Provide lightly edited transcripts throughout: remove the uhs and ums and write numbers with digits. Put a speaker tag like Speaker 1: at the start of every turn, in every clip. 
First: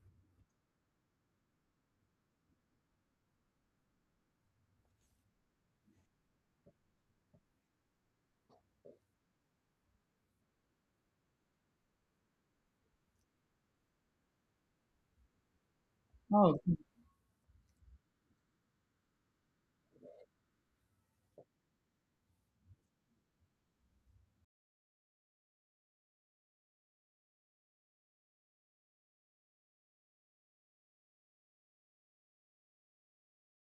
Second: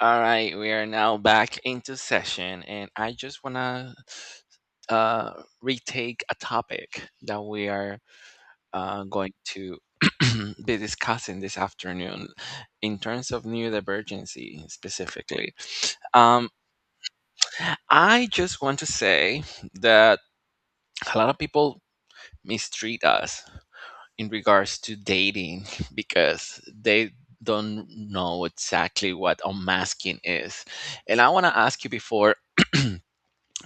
Speaker 1: All right, we are now back into session, and I just want to retake a topic that we are going to be discussing this afternoon in terms of neurodivergency specifically. Um,
Speaker 2: Oh,
Speaker 1: I just want to say that a lot of people mistreat us in regards to dating because they don't know exactly what unmasking is. And I want to ask you before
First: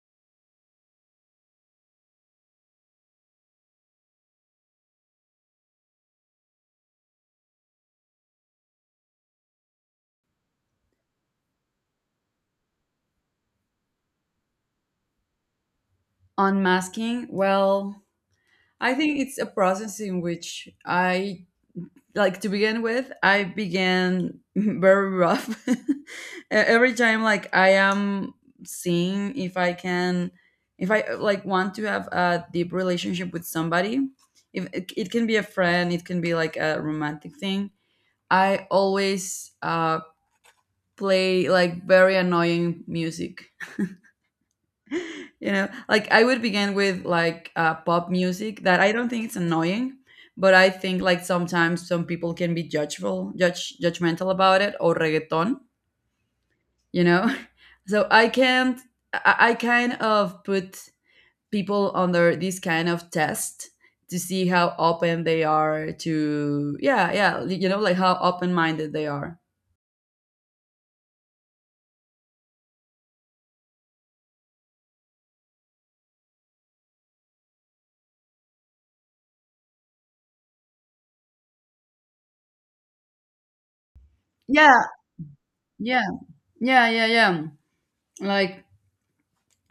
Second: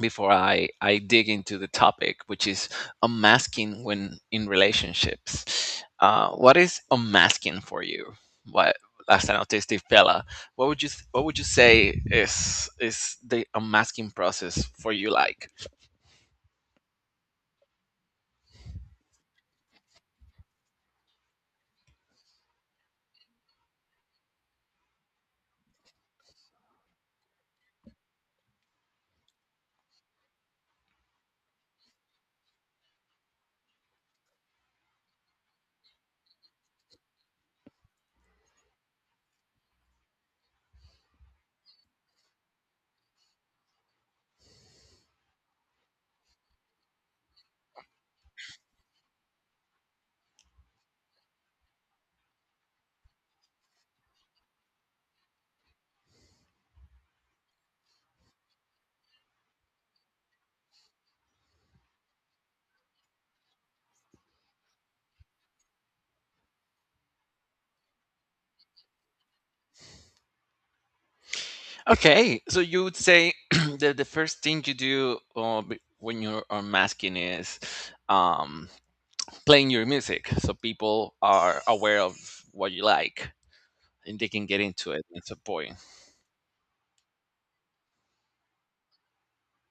Speaker 1: before I dig into the topic, which is unmasking when in relationships. What is unmasking for you? What last as an autistic fella, what would you say is the unmasking process for you like?
Speaker 2: Unmasking, well, I think it's a process in which I like to begin with, I began very rough. Every time like I am seeing if I can if I like want to have a deep relationship with somebody, if it can be a friend, it can be like a romantic thing. I always play like very annoying music, you know, like I would begin with like pop music that I don't think it's annoying, but I think like sometimes some people can be judgeful judge judgmental about it, or reggaeton, you know. So I can't, I kind of put people under this kind of test to see how open they are to, yeah, yeah, you know, like how open minded they are.
Speaker 1: Okay, so you would say that the first thing you do when you're unmasking is um, playing your music, so people are aware of what you like and they can get
Speaker 2: Yeah,
Speaker 1: into it. It's a point.
Speaker 2: yeah, yeah, yeah, yeah. Like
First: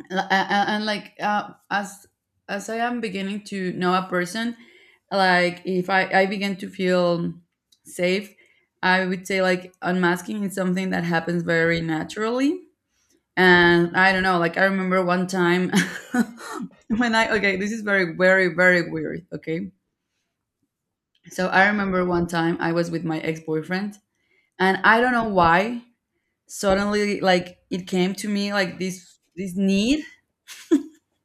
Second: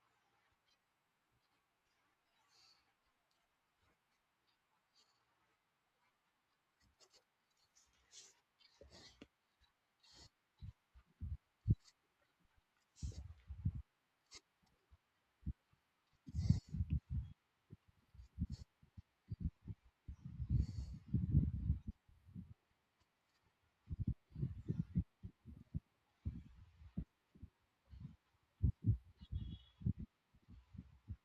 Speaker 2: and, and like as I am beginning to know a person, like if I begin to feel safe, I would say like unmasking is something that happens very naturally. And I don't know, like I remember one time when I, okay, this is very very very weird, okay. So I remember one time I was with my ex-boyfriend, and I don't know why, suddenly like it came to me like this need.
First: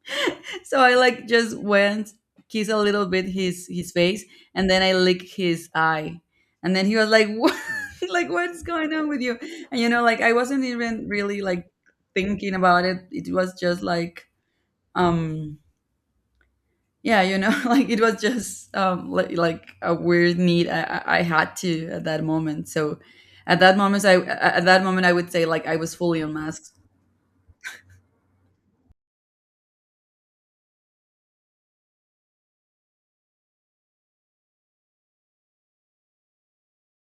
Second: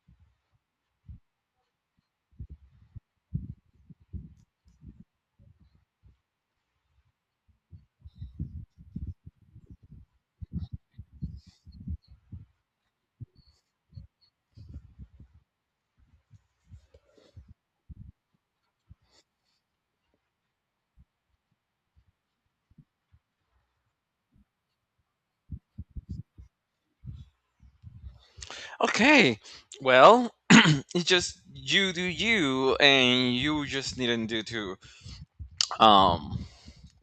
Speaker 2: So I like just went kiss a little bit his face, and then I lick his eye, and then he was like, "What? Like what's going on with you?" And you know, like I wasn't even really like thinking about it. It was just like, um, yeah, you know, Like it was just like a weird need I had to at that moment. So. At that moment, I at that moment I would say like I was fully unmasked.
Speaker 1: Okay. Well, it's just you do you, and you just needn't do to um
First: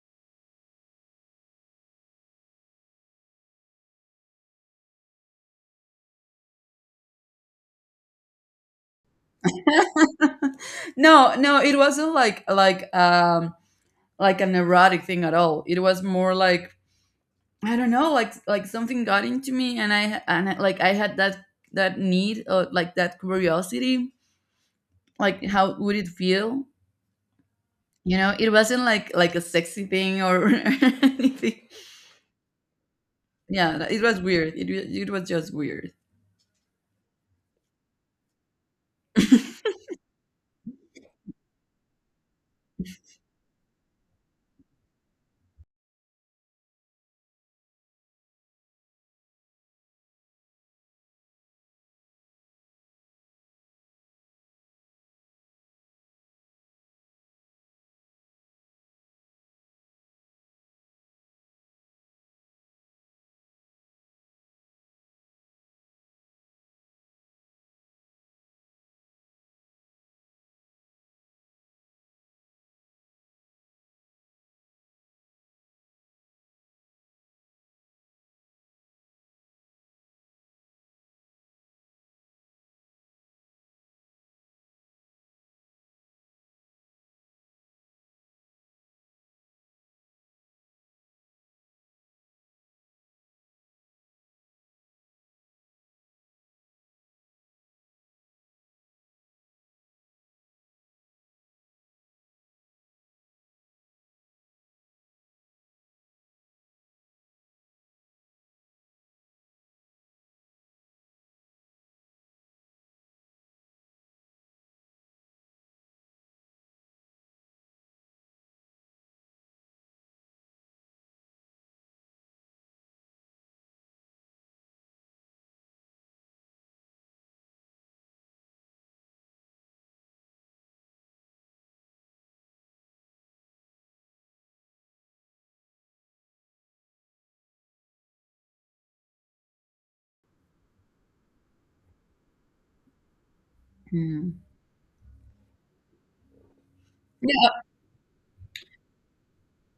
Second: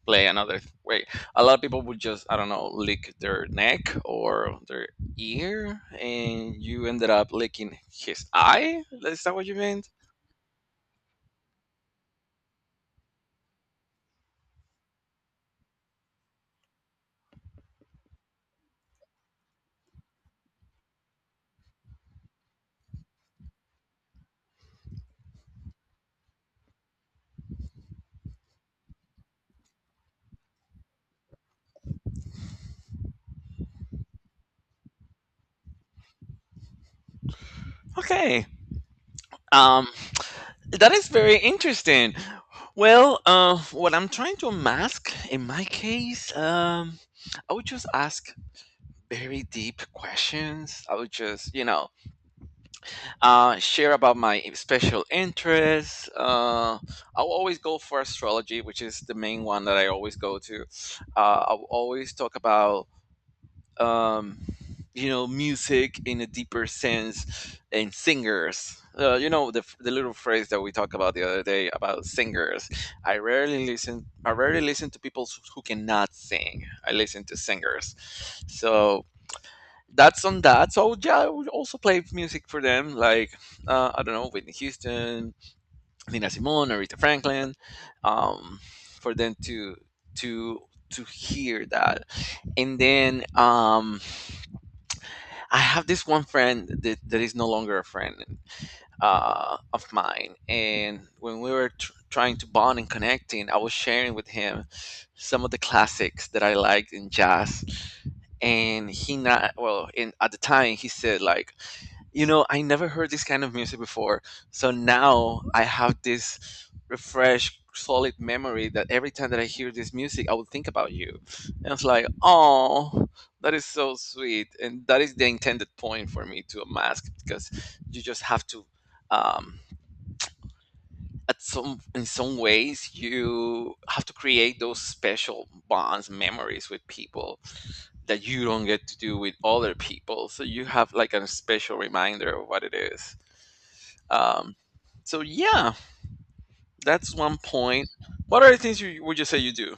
Speaker 1: play another way. A lot of people would just, I don't know, lick their neck or their ear, and you ended up licking his eye. Is that what you meant?
Speaker 2: No, no, it wasn't like like an erotic thing at all. It was more like I don't know, like something got into me, and like I had that need or like that curiosity, like how would it feel? You know, it wasn't like a sexy thing or anything. Yeah, it was weird. It was just weird.
Speaker 1: Okay. Um, that is very interesting. Well, what I'm trying to mask in my case, I would just ask very deep questions. I would just, you know, share about my special interests. I'll always go for astrology, which is the main one that I always go to. I'll always talk about, um, you know, music in a deeper sense and singers. You know the little phrase that we talked about the other day about singers. I rarely listen. I rarely listen to people who cannot sing. I listen to singers. So that's on that. So yeah, I would also play music for them, like I don't know, Whitney Houston, Nina Simone, Aretha Franklin, um, for them to to hear that. And then I have this one friend that is no longer a friend of mine. And when we were trying to bond and connecting, I was sharing with him some of the classics that I liked in jazz. And at the time he said, like, you know, I never heard this kind of music before. So now I have this refreshed solid memory that every time that I hear this music, I will think about you. And it's like, oh, that is so sweet. And that is the intended point for me to a mask, because you just have to, um, at some, in some ways, you have to create those special bonds, memories with people that you don't get to do with other people, so you have like a special reminder of what it is.
Speaker 2: Mm.
Speaker 1: um, so yeah, that's one
Speaker 2: Yeah.
Speaker 1: point. What are the things you would you say you do?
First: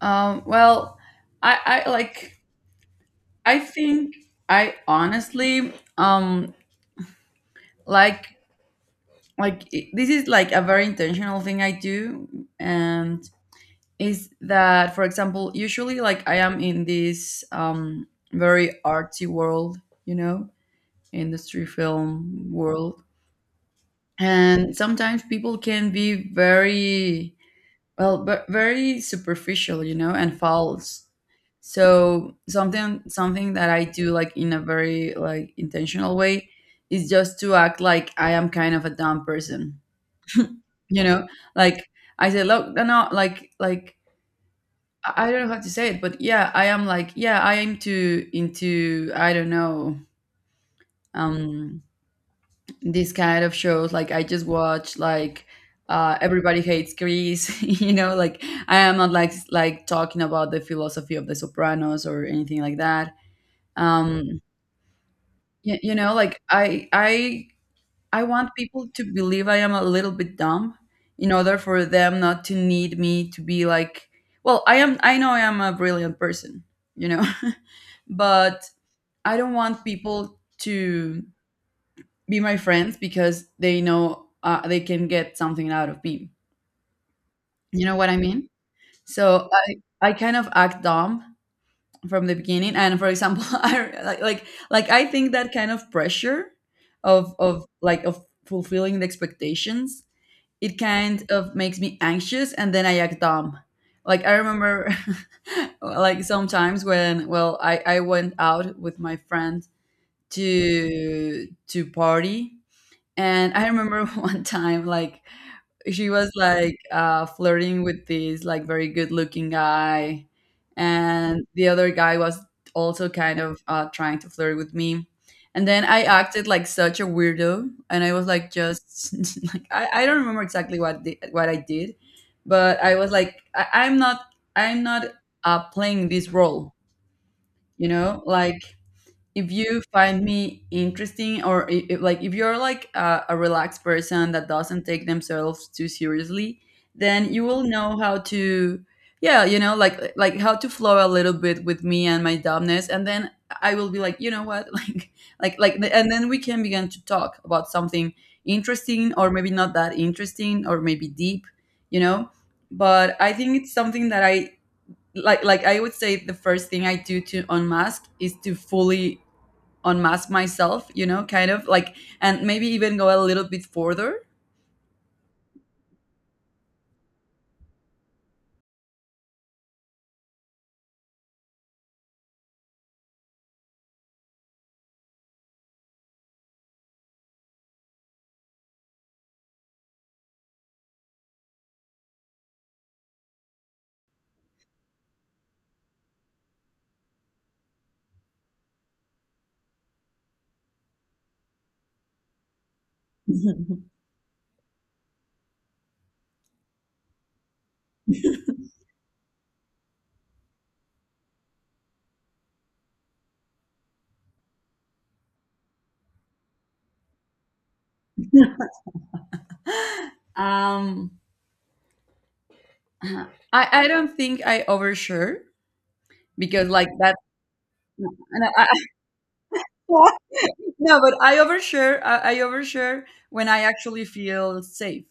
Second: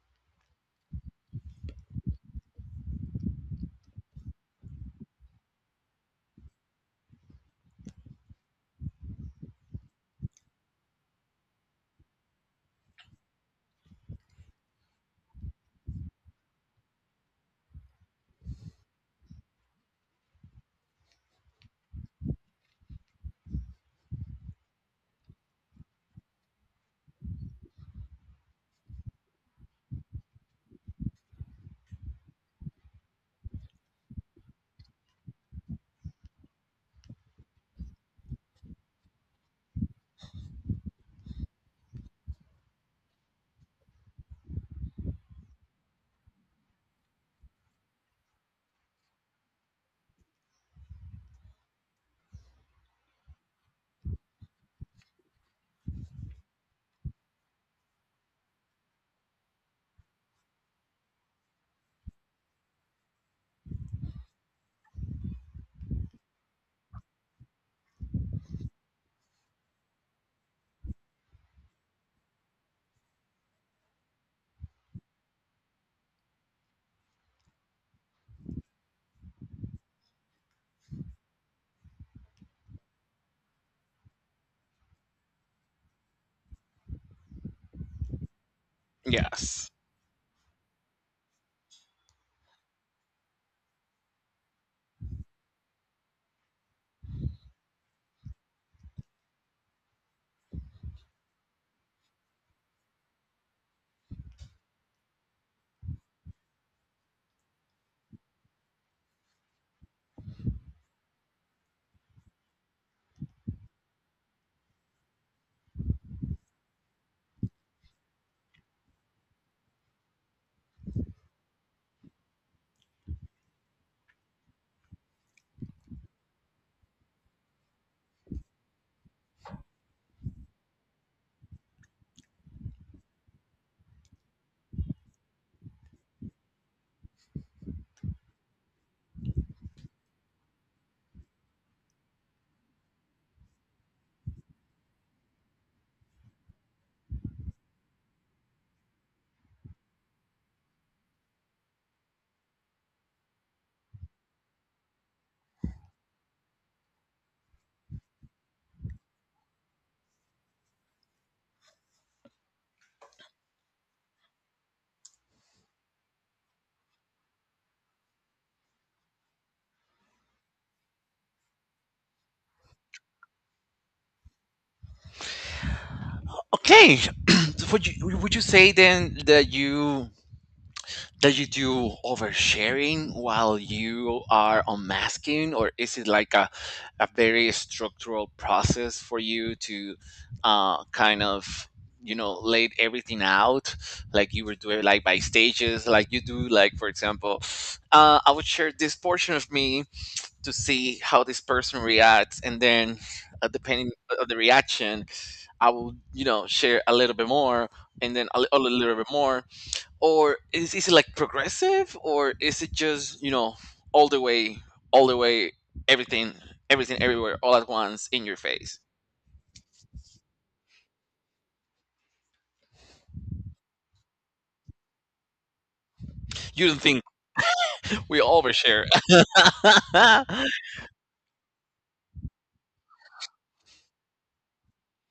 Speaker 2: Well, I like I think I honestly um like this is like a very intentional thing I do, and is that for example usually like I am in this very artsy world, you know, industry film world. And sometimes people can be very well but very superficial, you know, and false. So something that I do like in a very like intentional way is just to act like I am kind of a dumb person. You know, like I say, look, no, like I don't know how to say it, but yeah, I am like, yeah, I am too into, I don't know, um, this kind of shows. Like, I just watch like Everybody Hates Chris, you know, like I am not like like talking about the philosophy of The Sopranos or anything like that. Um, you know, like I want people to believe I am a little bit dumb in order for them not to need me to be like, well, I am. I know I am a brilliant person, you know. But I don't want people to be my friends because they know they can get something out of me. You know what I mean? So
Speaker 1: Yes.
Speaker 2: I kind of act dumb from the beginning. And for example, I like I think that kind of pressure of of fulfilling the expectations, it kind of makes me anxious, and then I act dumb. Like I remember, like sometimes when, well, I went out with my friend to party. And I remember one time, like she was like flirting with this like very good looking guy, and the other guy was also kind of trying to flirt with me. And then I acted like such a weirdo, and I was like just like I don't remember exactly what what I did, but I was like I'm not, I'm not playing this role, you know, like if you find me interesting, or like if you're like a relaxed person that doesn't take themselves too seriously, then you will know how to, yeah, you know, like how to flow a little bit with me and my dumbness. And then I will be like, you know what, like like, and then we can begin to talk about something interesting or maybe not that interesting or maybe deep, you know. But I think it's something that I like I would say the first thing I do to unmask is to fully unmask myself, you know, kind of like, and maybe even go a little bit further.
Speaker 1: Okay. So would you, would you say then that you, that you do oversharing while you are unmasking, or is it like a very structural process for you to kind of, you know, laid everything out, like you were doing, like by stages, like you do, like, for example, I would share this portion of me to see how this person reacts, and then depending on the reaction, I will, you know, share a little bit more, and then a little bit more. Or is it like progressive, or is it just, you know, all the way, all the way, everything, everything everywhere all at once in your face?
Speaker 2: Um, I I don't think I overshare
Speaker 1: You
Speaker 2: because
Speaker 1: don't
Speaker 2: like
Speaker 1: think
Speaker 2: that.
Speaker 1: we
Speaker 2: and I-
Speaker 1: overshare?
Speaker 2: I- no, but I overshare. I overshare when I actually feel safe.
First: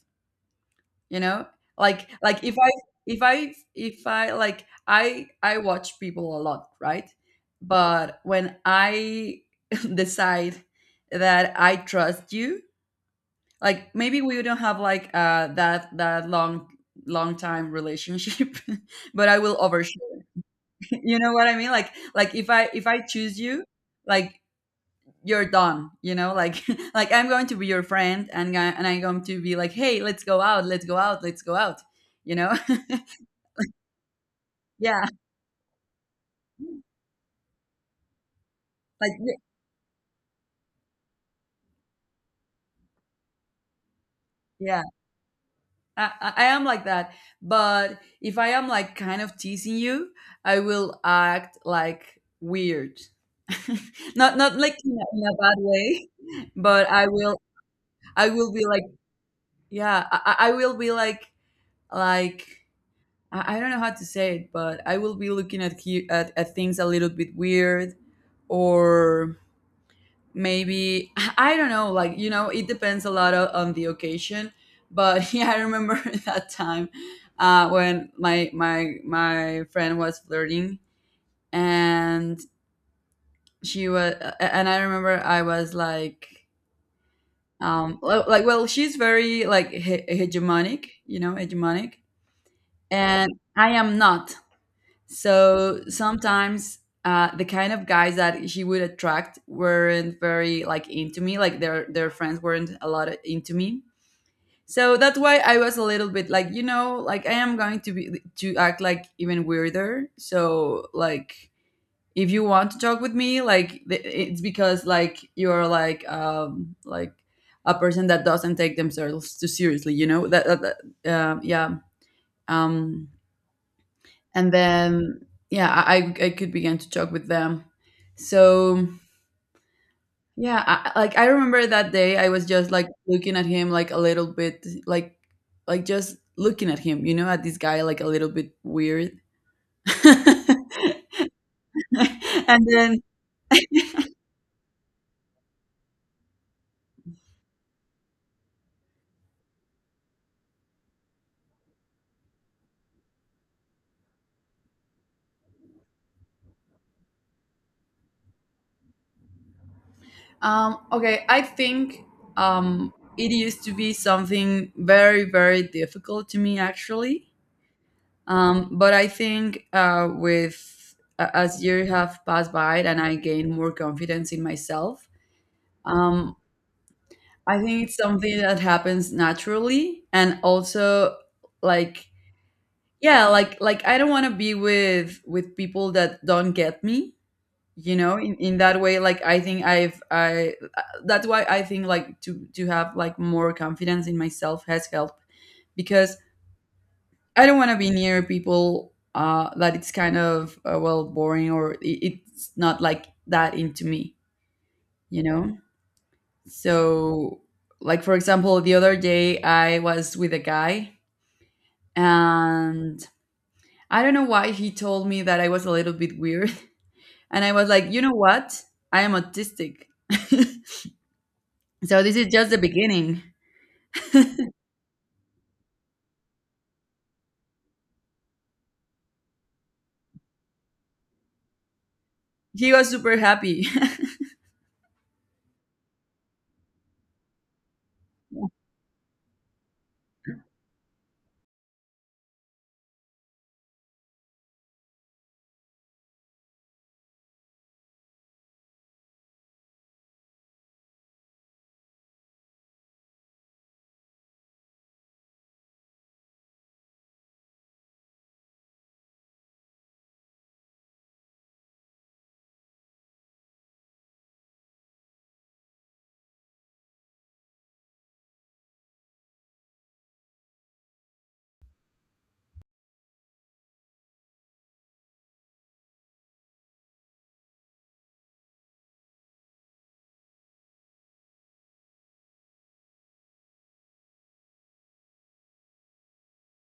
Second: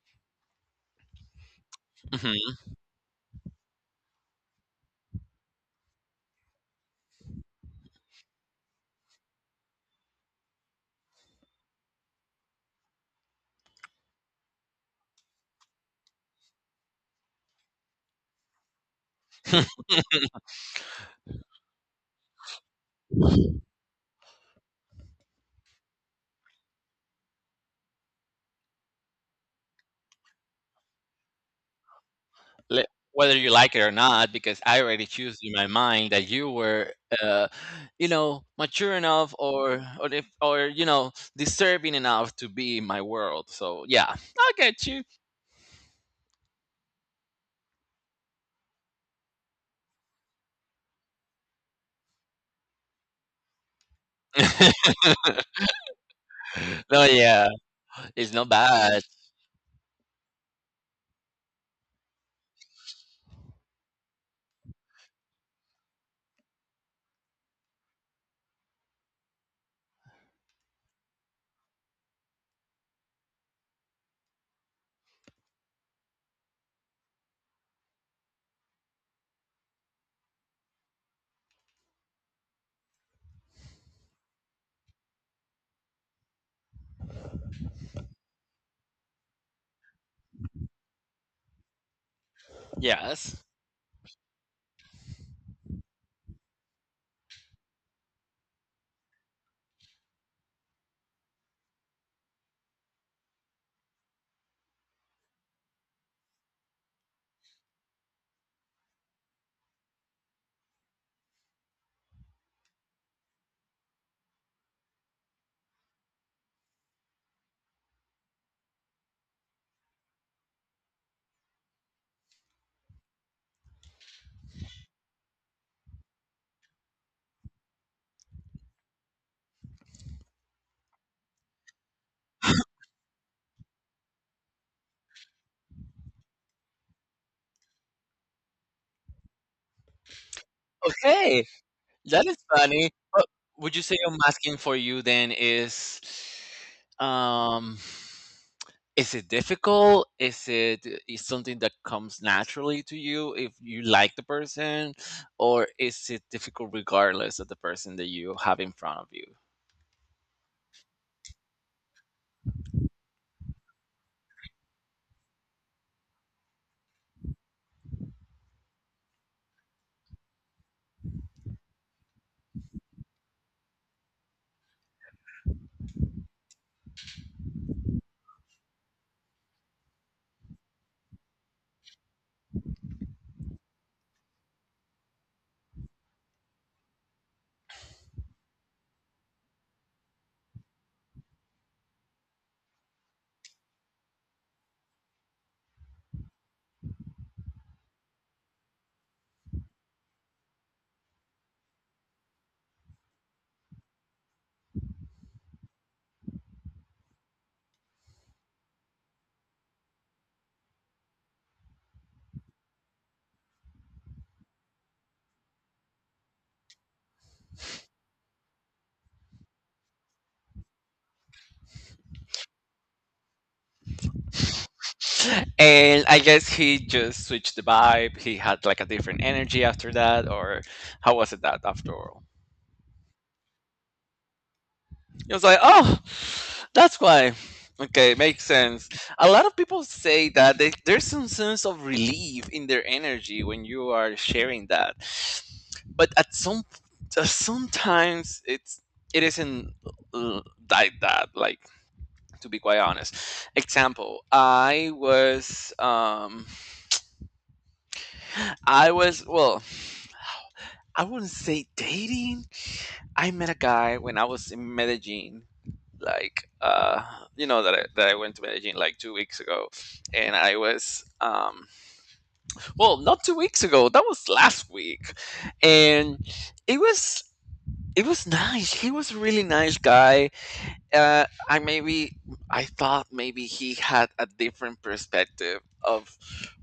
Speaker 2: You know, like
Speaker 1: Mhm.
Speaker 2: if I if I like I watch people a lot, right? But when I decide that I trust you, like maybe we don't have like that long long time relationship, but I will overshoot. You know what I mean? Like if I choose you, like you're done, you know, like like I'm going to be your friend. And and I'm going to be like, hey, let's go out, let's go out, let's go out, you know.
Speaker 1: le- Whether you like it or not, because I already
Speaker 2: Yeah,
Speaker 1: choose in my mind that you were, uh, you know, mature
Speaker 2: like
Speaker 1: enough or if, or you know, disturbing enough to be in my world. So yeah, I
Speaker 2: yeah,
Speaker 1: get you.
Speaker 2: I am like that. But if I am like kind of teasing you, I will act like weird. Not not like in in a bad way, but
Speaker 1: No,
Speaker 2: I will,
Speaker 1: yeah,
Speaker 2: I
Speaker 1: it's not
Speaker 2: will be like,
Speaker 1: bad.
Speaker 2: yeah, I, I will be like I don't know how to say it, but I will be looking at you at things a little bit weird. Or maybe I don't know, like you know, it depends a lot on the occasion. But yeah, I remember that time when my friend was flirting, and she was and I remember I was like, like, well, she's very like hegemonic, you know, hegemonic, and
Speaker 1: Yes.
Speaker 2: I am not. So sometimes the kind of guys that she would attract weren't very like into me. Like their friends weren't a lot into me. So that's why I was a little bit like, you know, like I am going to be to act like even weirder. So like if you want to talk with me like it's because like you're like a person that doesn't take themselves too seriously. You know that yeah. um and then, yeah, I could begin to talk with them. So yeah, like I remember that day I was just like looking at him like a little bit like just looking at him, you know, at this guy like a little bit weird.
Speaker 1: Okay, that is
Speaker 2: And
Speaker 1: funny.
Speaker 2: then
Speaker 1: But would you say I'm asking for you then is, um, is it difficult? Is it is something that comes naturally to you if you like the person, or is it difficult regardless of the person that you have in front of you?
Speaker 2: okay, I think it used to be something very very difficult to me actually. But I think with as years have passed by and I gain more confidence in myself, um, I think it's something that happens naturally. And also, like yeah, like I don't want to be with people that don't get me, you know. In that way, like I think I, that's why I think like to have like more confidence in myself has helped, because I don't want to be near people that it's kind of well, boring, or it's not like that into me, you know. So, like for example, the other day I was with a guy, and I don't know why he told me that I was a little bit weird, and I was like, you know what, I am autistic. So this is just the beginning.
Speaker 1: And I guess he just switched the vibe. He had like a different energy after that, or how was it that after all?
Speaker 2: He was super happy.
Speaker 1: It was like, oh, that's why. Okay, makes sense. A lot of people say that they, there's some sense of relief in their energy when you are sharing that, but at some sometimes it's, it isn't uh, like that. Like, to be quite honest, example, I was well, I wouldn't say dating. I met a guy when I was in Medellin like uh, you know, that I went to Medellin like 2 weeks ago. And I was um, well, not 2 weeks ago, that was last week. And it was, it was nice, he was a really nice guy. Uh, I maybe, I thought maybe he had a different perspective of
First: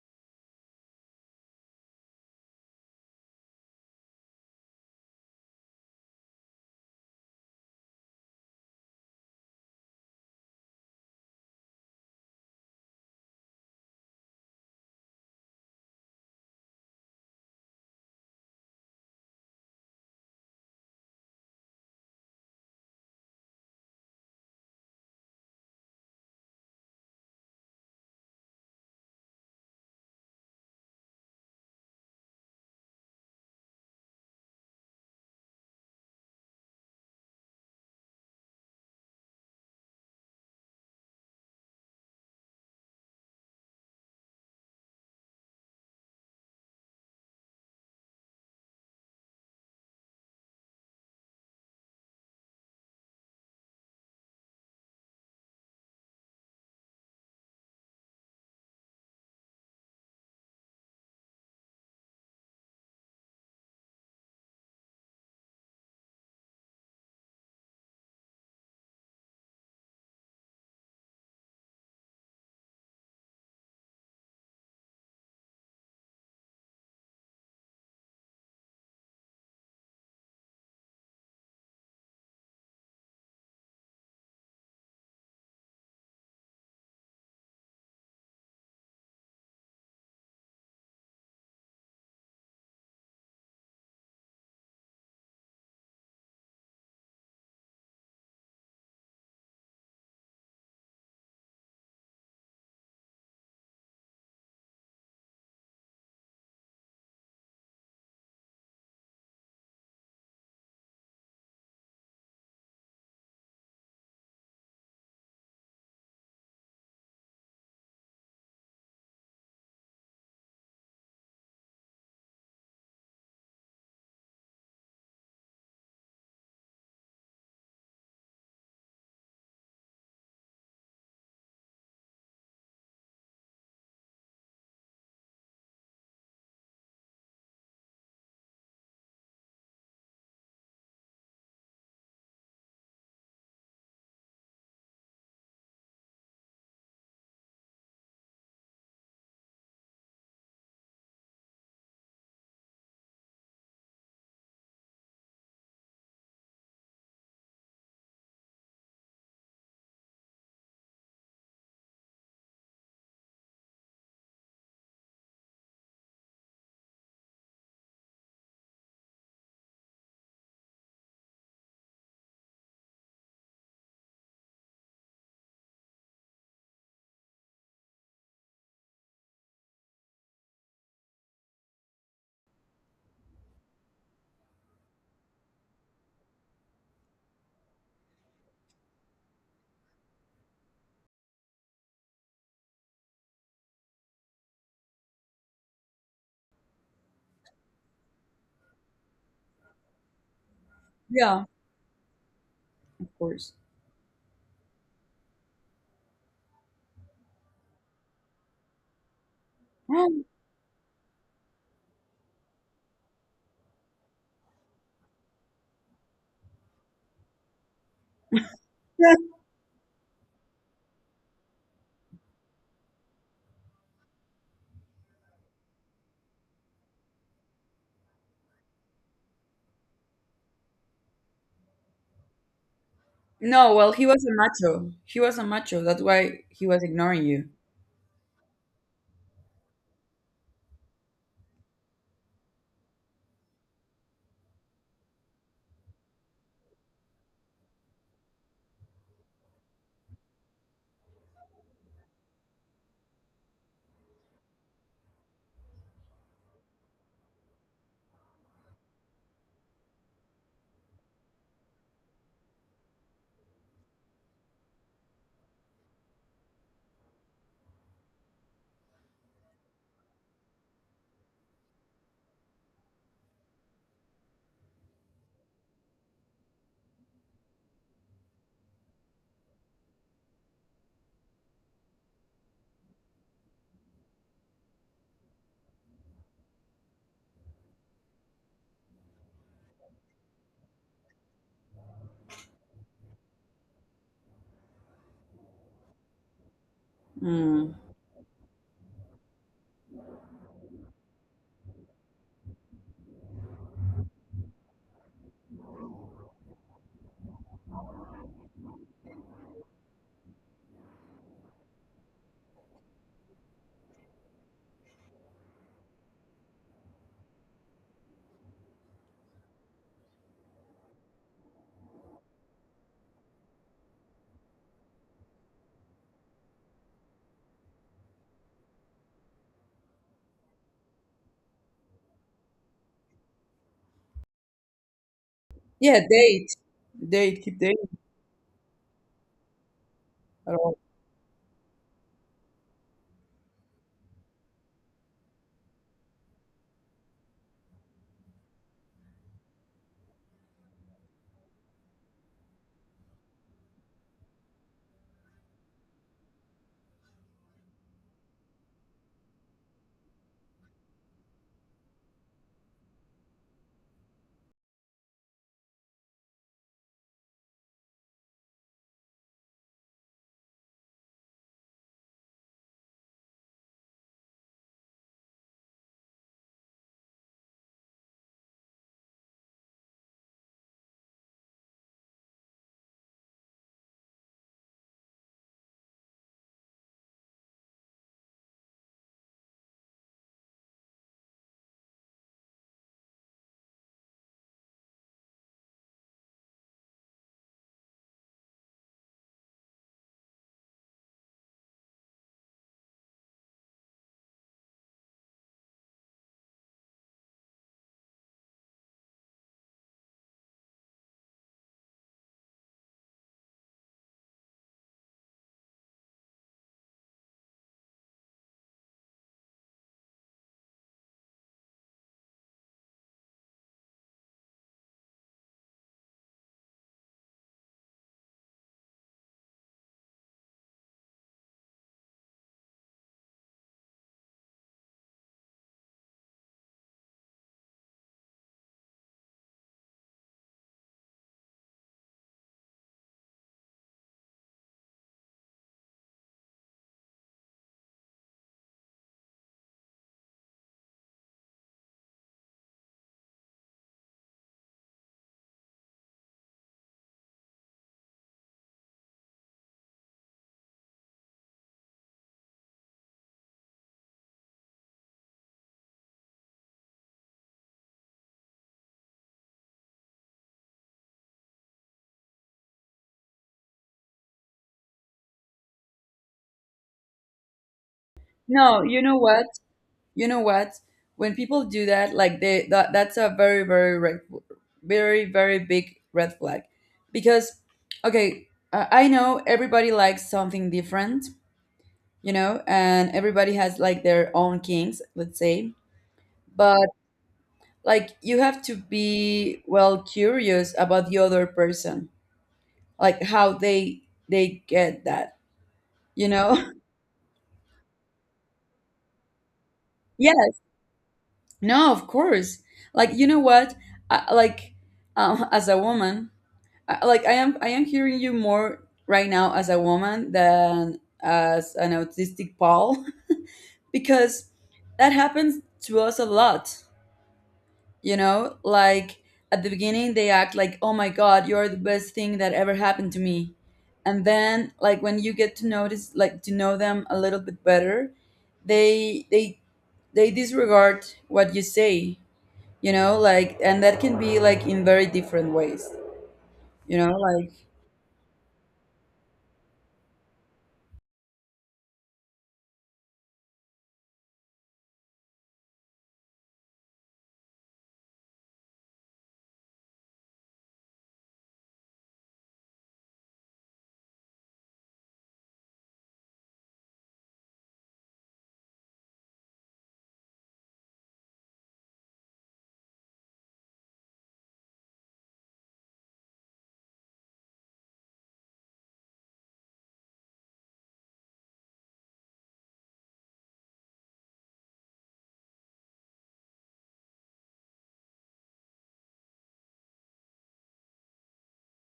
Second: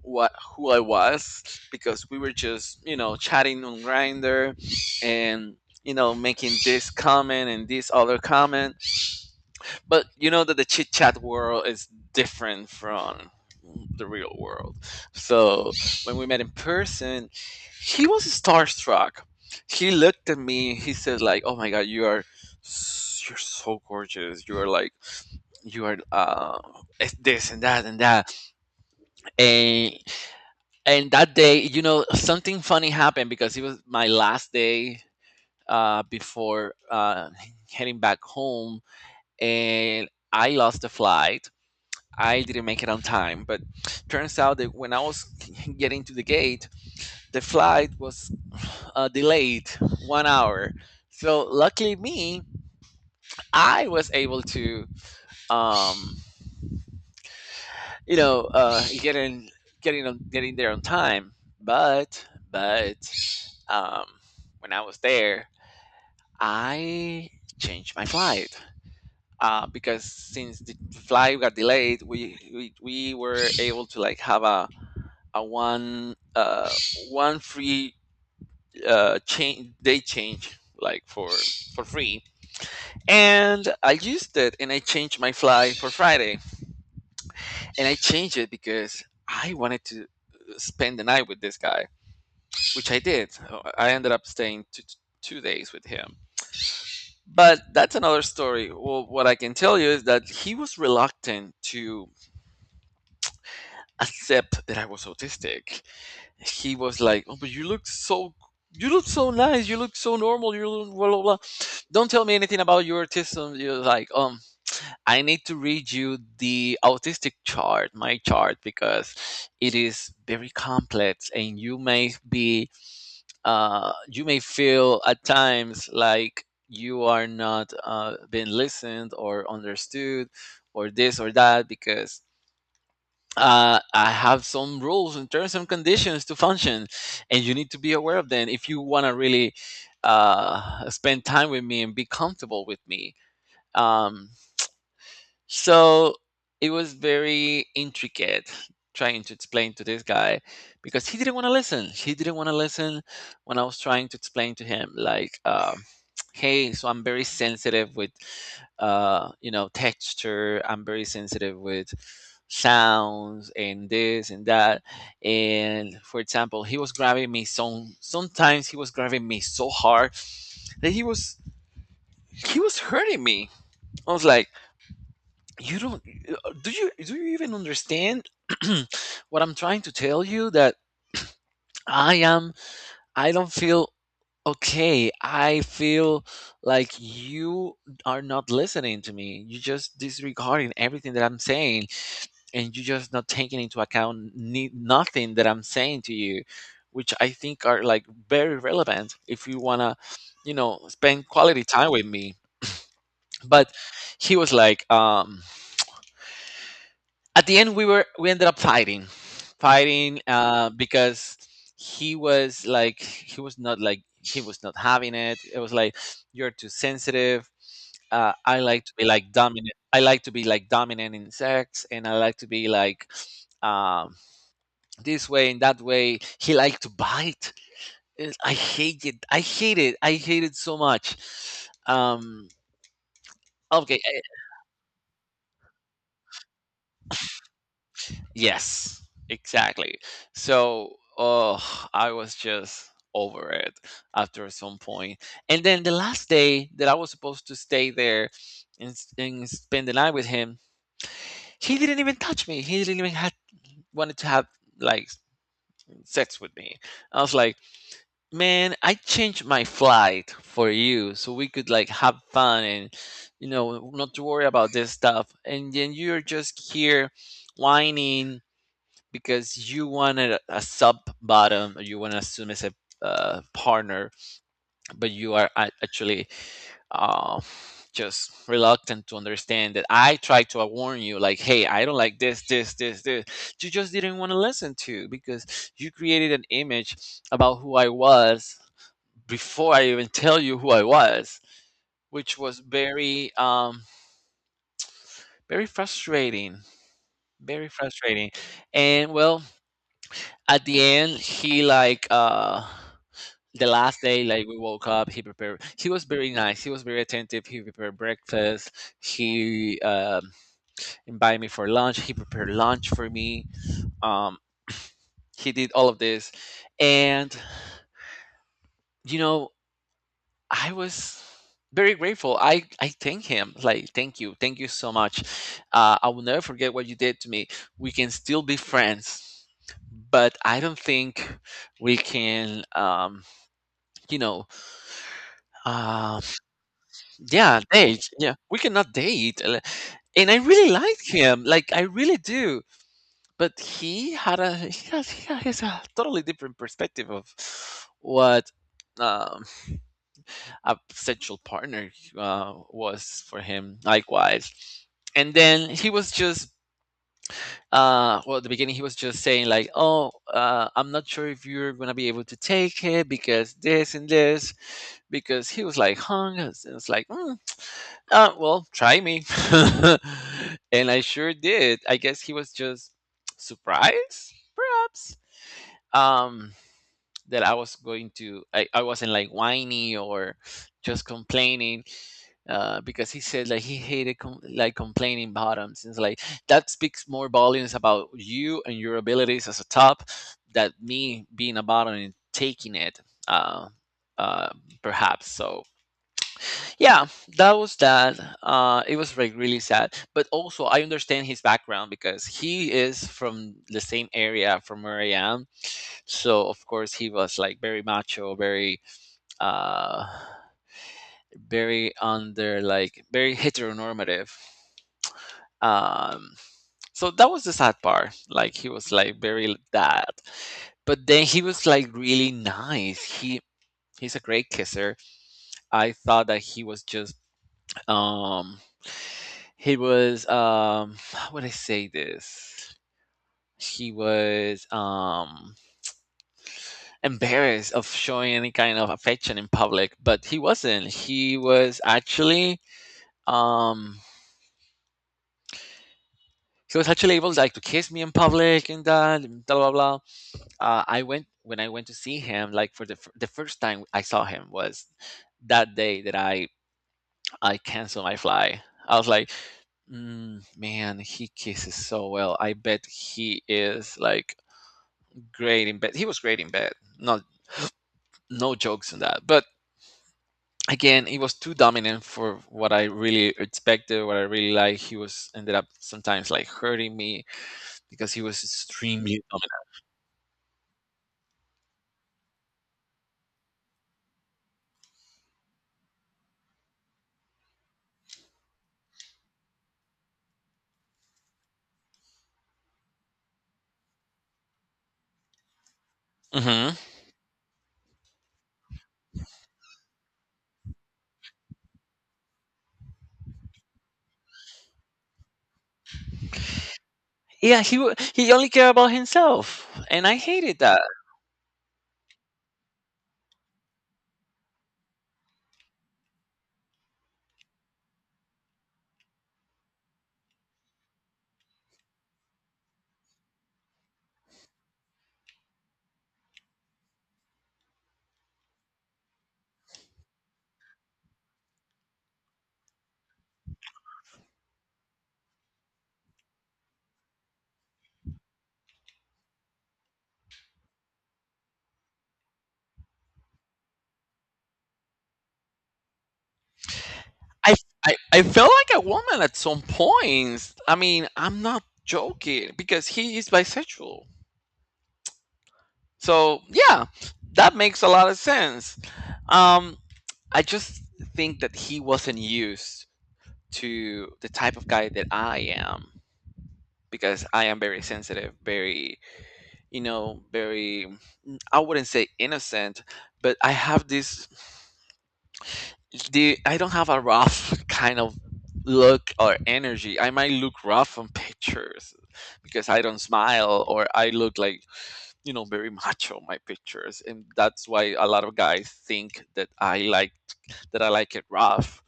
Speaker 1: what, who I was, because we were just, you know, chatting on Grinder and, you know, making this comment and this other comment. But you know that the chit chat world is different from the real world. So when we met in person, he was starstruck. He looked at me. He said, "Like, oh my God, you are. s- You're so gorgeous. You are like, you are uh, it's this and that and that." And that day, you know, something funny happened because it was my last day before heading back home, and I lost the flight. I didn't make it on time. But turns out that when I was getting to the gate, the flight was delayed 1 hour. So luckily me, I was able to, um, you know, get in, getting there on time. But but um, when I was there, I changed my flight because since the flight got delayed, we were able to like have a one uh, one free uh, change day change, like, for free. And I used it, and I changed my flight for Friday. And I changed it because I wanted to spend the night with this guy, which I did. I ended up staying 2 days with him, but that's another story. Well, what I can tell you is that he was reluctant to accept that I was autistic. He was like, "Oh, but you look so nice. You look so normal. You look blah blah blah. Don't tell me anything about your autism." You're like, I need to read you the autistic chart, my chart, because it is very complex, and you may be, you may feel at times like, you are not being listened or understood or this or that, because I have some rules and terms and conditions to function, and you need to be aware of them if you want to really spend time with me and be comfortable with me." Um, so it was very intricate trying to explain to this guy, because he didn't want to listen. He didn't want to listen when I was trying to explain to him, like, hey, so I'm very sensitive with, you know, texture. I'm very sensitive with sounds and this and that. And for example, he was grabbing me, sometimes he was grabbing me so hard that he was, he was hurting me. I was like, you don't do you, do you even understand what I'm trying to tell you? That I am, I don't feel okay. I feel like you are not listening to me, you just disregarding everything that I'm saying, and you just not taking into account nothing that I'm saying to you, which I think are like very relevant if you want to, you know, spend
Speaker 2: Yeah,
Speaker 1: quality time with me.
Speaker 2: of course.
Speaker 1: But he was like um, at the end we were, we ended up fighting, because he was like, he was not having it. It was like, you're too sensitive, I like to be like dominant, I like to be like dominant in sex, and I like to be like, um, this way and that way. He liked to bite. I hate it, I hate it, I hate it so much. Um,
Speaker 2: No, well,
Speaker 1: okay.
Speaker 2: he was a macho. He was a macho. That's why he was ignoring you.
Speaker 1: Yes, exactly. So, oh, I was just over it after some point. And then the last day that I was supposed to stay there and, and spend the night with him, he didn't even touch me. He didn't even had wanted to have like sex with me. I was like, man, I changed my flight for you so we could like have fun, and you know, not to worry about this stuff. And then you're just here whining because you wanted a sub bottom, or you want to assume as a partner, but you are actually uh, just reluctant to understand that I tried to warn you like, hey, I don't like this, this, this, this. You just didn't want to listen to, because you created an image about who I was before I even tell you who I was, which was very very frustrating. Very
Speaker 2: Mm.
Speaker 1: frustrating. And well, at the end he like the last day, like, we woke up. He prepared, he was very nice, he was very attentive, he prepared breakfast, he invited me for lunch, he prepared lunch for me. um, he did all of this, and you know, I was very grateful. I thank him like, thank you, thank you so much. I will never forget what you did to me. We can still be friends, but I don't think we can, um, you know.
Speaker 2: Yeah,
Speaker 1: Um,
Speaker 2: date. Date. Keep
Speaker 1: Yeah,
Speaker 2: dating
Speaker 1: date. Yeah, we cannot date. And I
Speaker 2: at
Speaker 1: really
Speaker 2: all.
Speaker 1: liked him. Like, I really do. But he had a he has a totally different perspective of what, um, a potential partner was for him. Likewise, and then he was just, well, at the beginning he was just saying like, oh, I'm not sure if you're gonna be able to take it because this and this, because he was like hung, and it's like, "Mm, well, try me." And I sure did. I guess he was just surprised, perhaps. um that I was going to, I wasn't like whiny or just complaining, because he said like he hated like complaining bottoms. It's like, that speaks more volumes about you and your abilities as a top that me being a bottom and taking it. Uh, uh, Perhaps so. Yeah, that was that. It was like really sad, but also I understand his background because he is from the same area from where I am. So of course he was like very macho, very, uh very under like very heteronormative, um so that was the sad part. Like he was like very that. But then he was like really nice. He, he's a great kisser. I thought that he was just, um he was, um, how would I say this? He was, um, embarrassed of showing any kind of affection in public, but he wasn't. He was actually, um he was actually able, like, to kiss me in public and that, and blah blah blah. I went, when I went to see him, like for the, the first time I saw him was that day that I canceled my fly. I was like, mm, man, he kisses so well. I bet he is like great in bed. He was great in bed. Not, no jokes on that. But again, he was too dominant for what I really expected, what I really like. He was, ended up sometimes like hurting me because he was
Speaker 2: No, you know
Speaker 1: extremely
Speaker 2: what? You know what? When people do that, like they that that's a very very red, very very big red flag, because okay, I know everybody likes something different, you know, and everybody has like their own kinks, let's say,
Speaker 1: dominant.
Speaker 2: but
Speaker 1: Hmm,
Speaker 2: like you have to be well curious about the other person, like how they get that you know
Speaker 1: yeah, he only cared about himself, and I hated
Speaker 2: yes,
Speaker 1: that.
Speaker 2: no, of course. Like you know what, I, like as a woman, I am hearing you more right now as a woman than as an autistic Paul. Because that happens to us a lot, you know, like at the beginning they act like, oh my god, you're the best thing that ever happened to me, and then like when you get to notice, like to know them a little bit better, they they they disregard what you say, you know, like, and that can be like in very different ways, you know, like.
Speaker 1: I, I felt like a woman at some points. I mean, I'm not joking, because he is bisexual, so yeah, that makes a lot of sense. um I just think that he wasn't used to the type of guy that I am, because I am very sensitive, very, you know, very, I wouldn't say innocent, but I have this, I don't have a rough kind of look or energy. I might look rough on pictures because I don't smile, or I look like, you know, very macho on my pictures. And that's why a lot of guys think that that I like it rough.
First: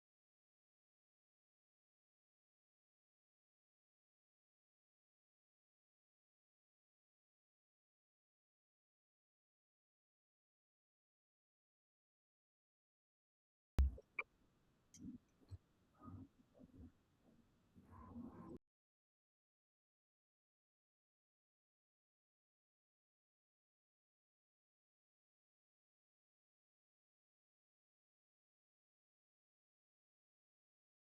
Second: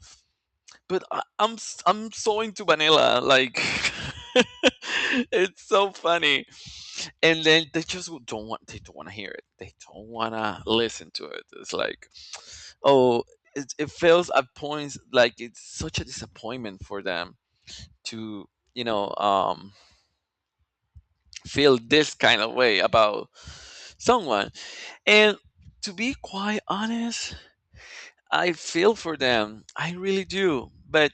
Speaker 1: But I'm so into vanilla, like it's so funny. And then they just w- don't want they don't want to hear it. They don't want to listen to it. It's like, oh, it feels at points like it's such a disappointment for them to, you know, feel this kind of way about someone. And to be quite honest, I feel for them. I really do. But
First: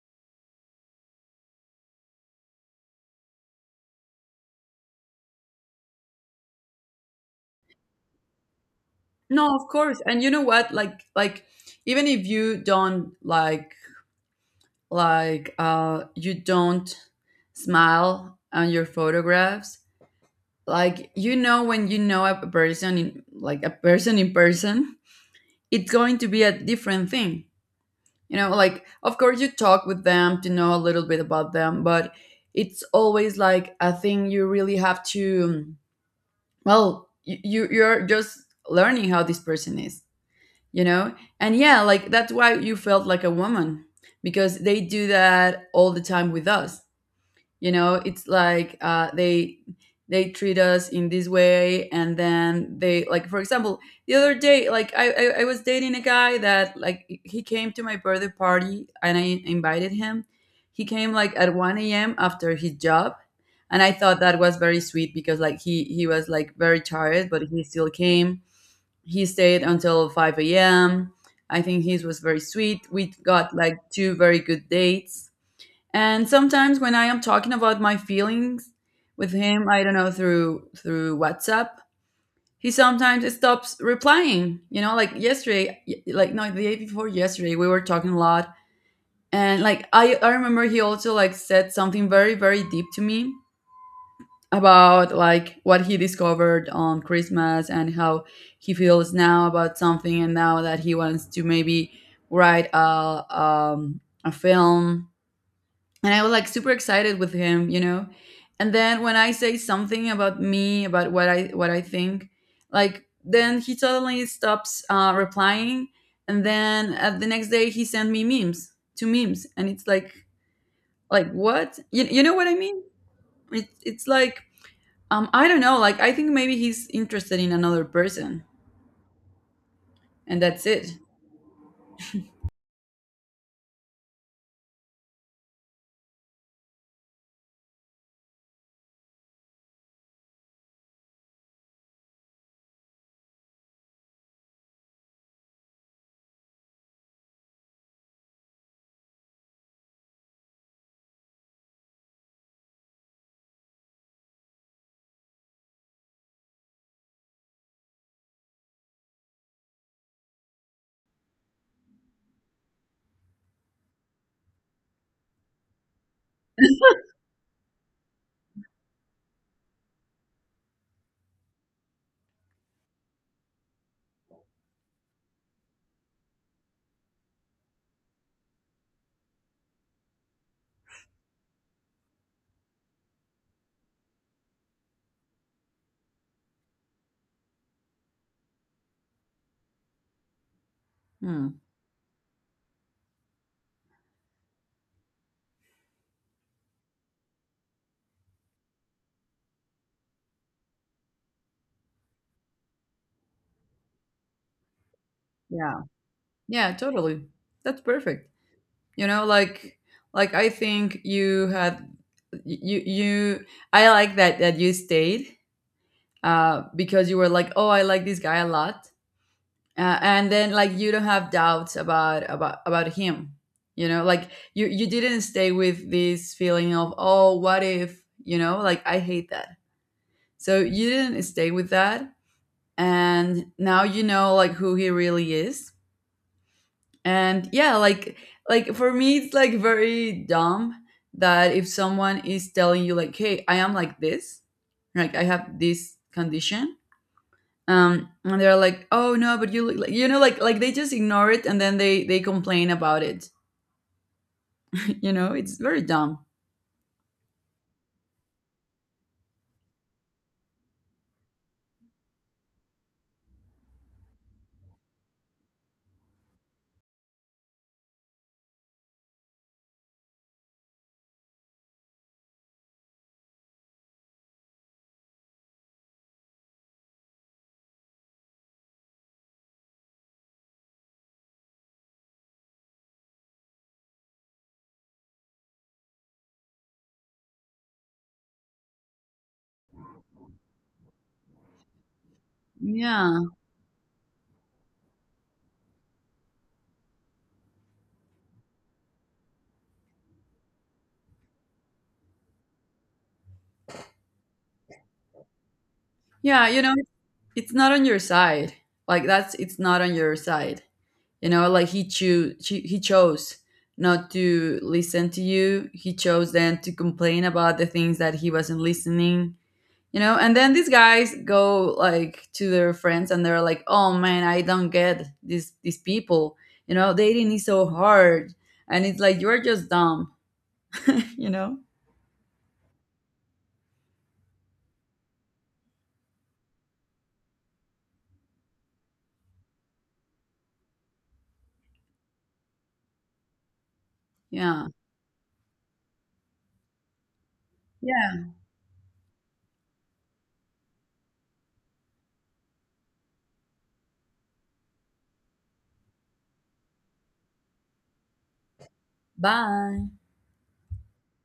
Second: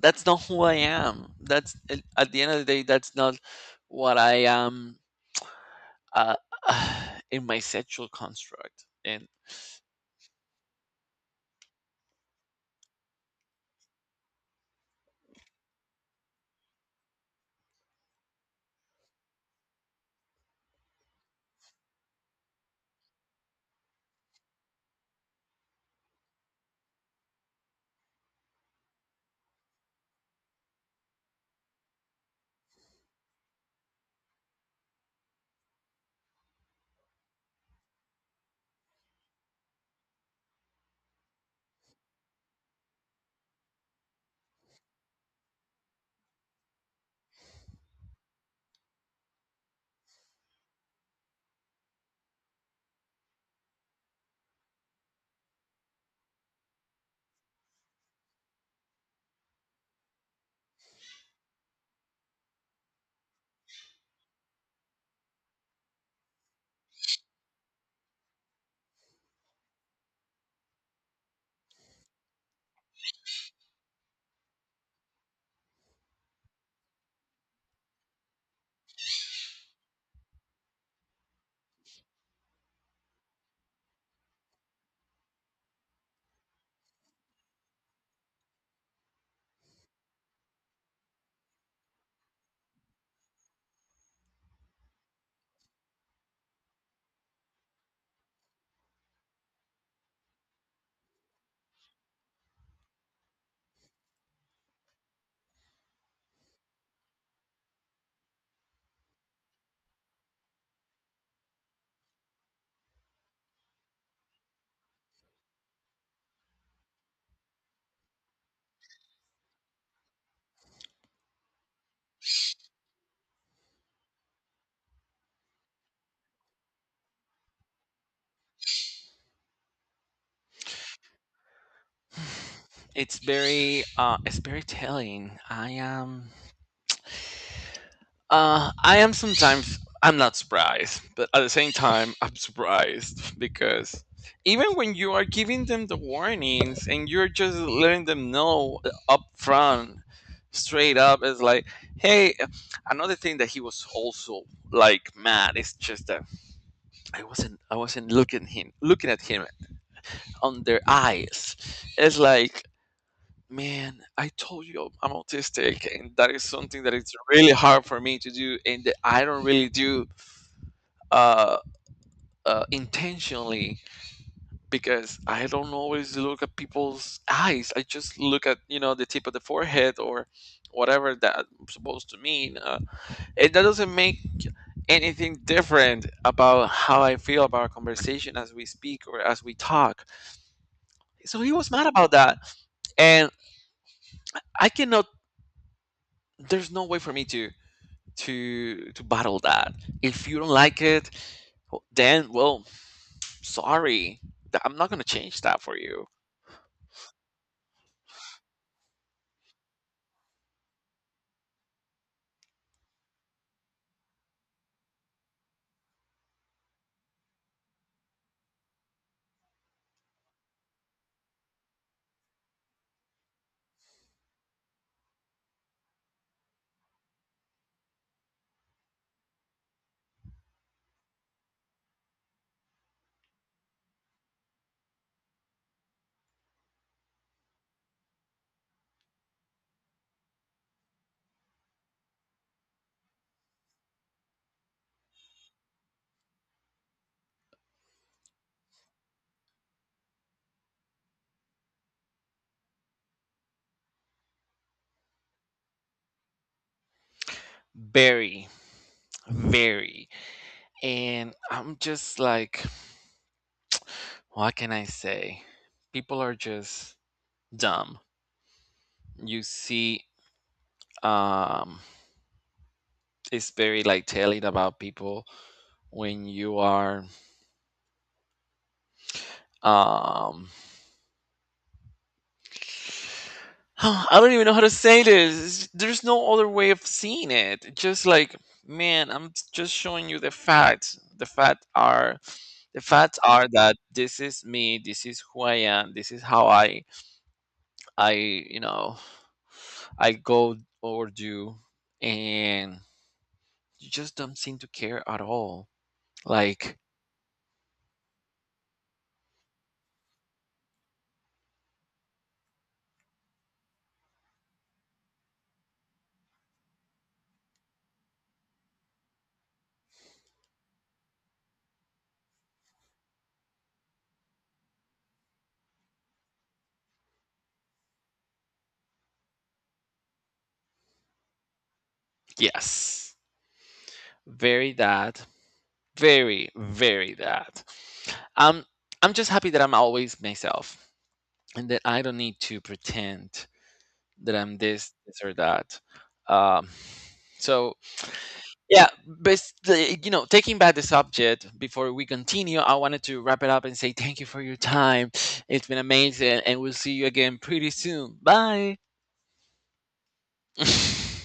Speaker 1: that's not who I am. That's, at the end of the day, that's not what I am, uh, in my sexual construct. And
Speaker 2: No, of course, and you know what, like even if you don't smile on your photographs, like you know, when you know a person in, like, a person in person, it's going to be a different thing, you know, like, of course you talk with them to know a little bit about them, but it's always like a thing you really have to, well, you're just learning how this person is, you know. And yeah, like that's why you felt like a woman, because they do that all the time with us, you know. It's like, they treat us in this way, and then they, like for example, the other day, like I was dating a guy that like he came to my birthday party, and I invited him. He came like at 1 a.m after his job, and I thought that was very sweet, because like he was like very tired, but he still came. He stayed until 5 a.m. I think his was very sweet. We got like two very good dates. And sometimes when I am talking about my feelings with him, I don't know, through WhatsApp, he sometimes stops replying. You know, like yesterday, like no, the day before yesterday, we were talking a lot, and like I remember he also like said something very very deep to me about like what he discovered on Christmas and how he feels now about something, and now that he wants to maybe write a film, and I was like super excited with him, you know. And then when I say something about me, about what I think, like then he suddenly stops replying, and then the next day he sent me memes, two memes, and it's like what, you know what I mean? It's like, I don't know, like I think maybe he's interested in another person, and that's it.
Speaker 1: it's very, it's very telling. I am. I am, sometimes I'm not surprised, but at the same time I'm surprised because even when you are giving them the warnings and you're just letting them know up front, straight up, it's like, hey. Another thing that he was also like mad is just that I wasn't looking him looking at him on their eyes. It's like, man, I told you I'm autistic, and that is something that it's really hard for me to do, and that I don't really do uh, intentionally, because I don't always look at people's eyes. I just look at, you know, the tip of the forehead or whatever that's supposed to mean. And that doesn't make anything different about how I feel about our conversation as we speak or as we talk. So he
Speaker 2: Hmm.
Speaker 1: was mad about that, and I cannot. There's no way for me to, to battle that. If you don't like it, then well, sorry, I'm not gonna change that for
Speaker 2: Yeah,
Speaker 1: you.
Speaker 2: yeah, totally. That's perfect. You know, like, I think you had, you I like that you stayed, because you were like, oh, I like this guy a lot. And then like you don't have doubts about him, you know, like you didn't stay with this feeling of, oh, what if, you know, like I hate that. So you didn't stay with that, and now you know, like, who he really is. And yeah, like for me it's like very dumb that if someone is telling you like, hey, I am like this, like I have this condition, and they're like, oh no, but you look like, you know, like, they just ignore it and then they complain about it. You know, it's very dumb.
Speaker 1: Very, very. And I'm just like, what can I say? People are just dumb. You see, um, it's very like telling about people when you are, um I don't even know how to say this. There's no other way of seeing it. Just like, man, I'm just showing you the facts. The facts are, the facts
Speaker 2: Yeah,
Speaker 1: are that this is me, this is who I am, this is how I, you know, I go or do, and you just don't seem to care at all.
Speaker 2: yeah, you know,
Speaker 1: Like,
Speaker 2: it's not on your side, like that's it's not on your side. You know, like, he chose not to listen to you. He chose then to complain about the things that he wasn't listening, you know. And then these guys go like to their friends, and they're like, oh man, I don't get these people. You know, dating is so hard. And it's like, you're just dumb. You know.
Speaker 1: yes. Very that. Very, very that. Um I'm just happy that I'm always myself, and that I don't need to pretend that I'm
Speaker 2: Yeah,
Speaker 1: this, this or that. Um, so
Speaker 2: yeah.
Speaker 1: yeah, basically, you know, taking back the subject before we continue, I wanted to wrap it up and say thank you for your time. It's been amazing, and we'll see you again pretty soon. Bye.
Speaker 2: Bye.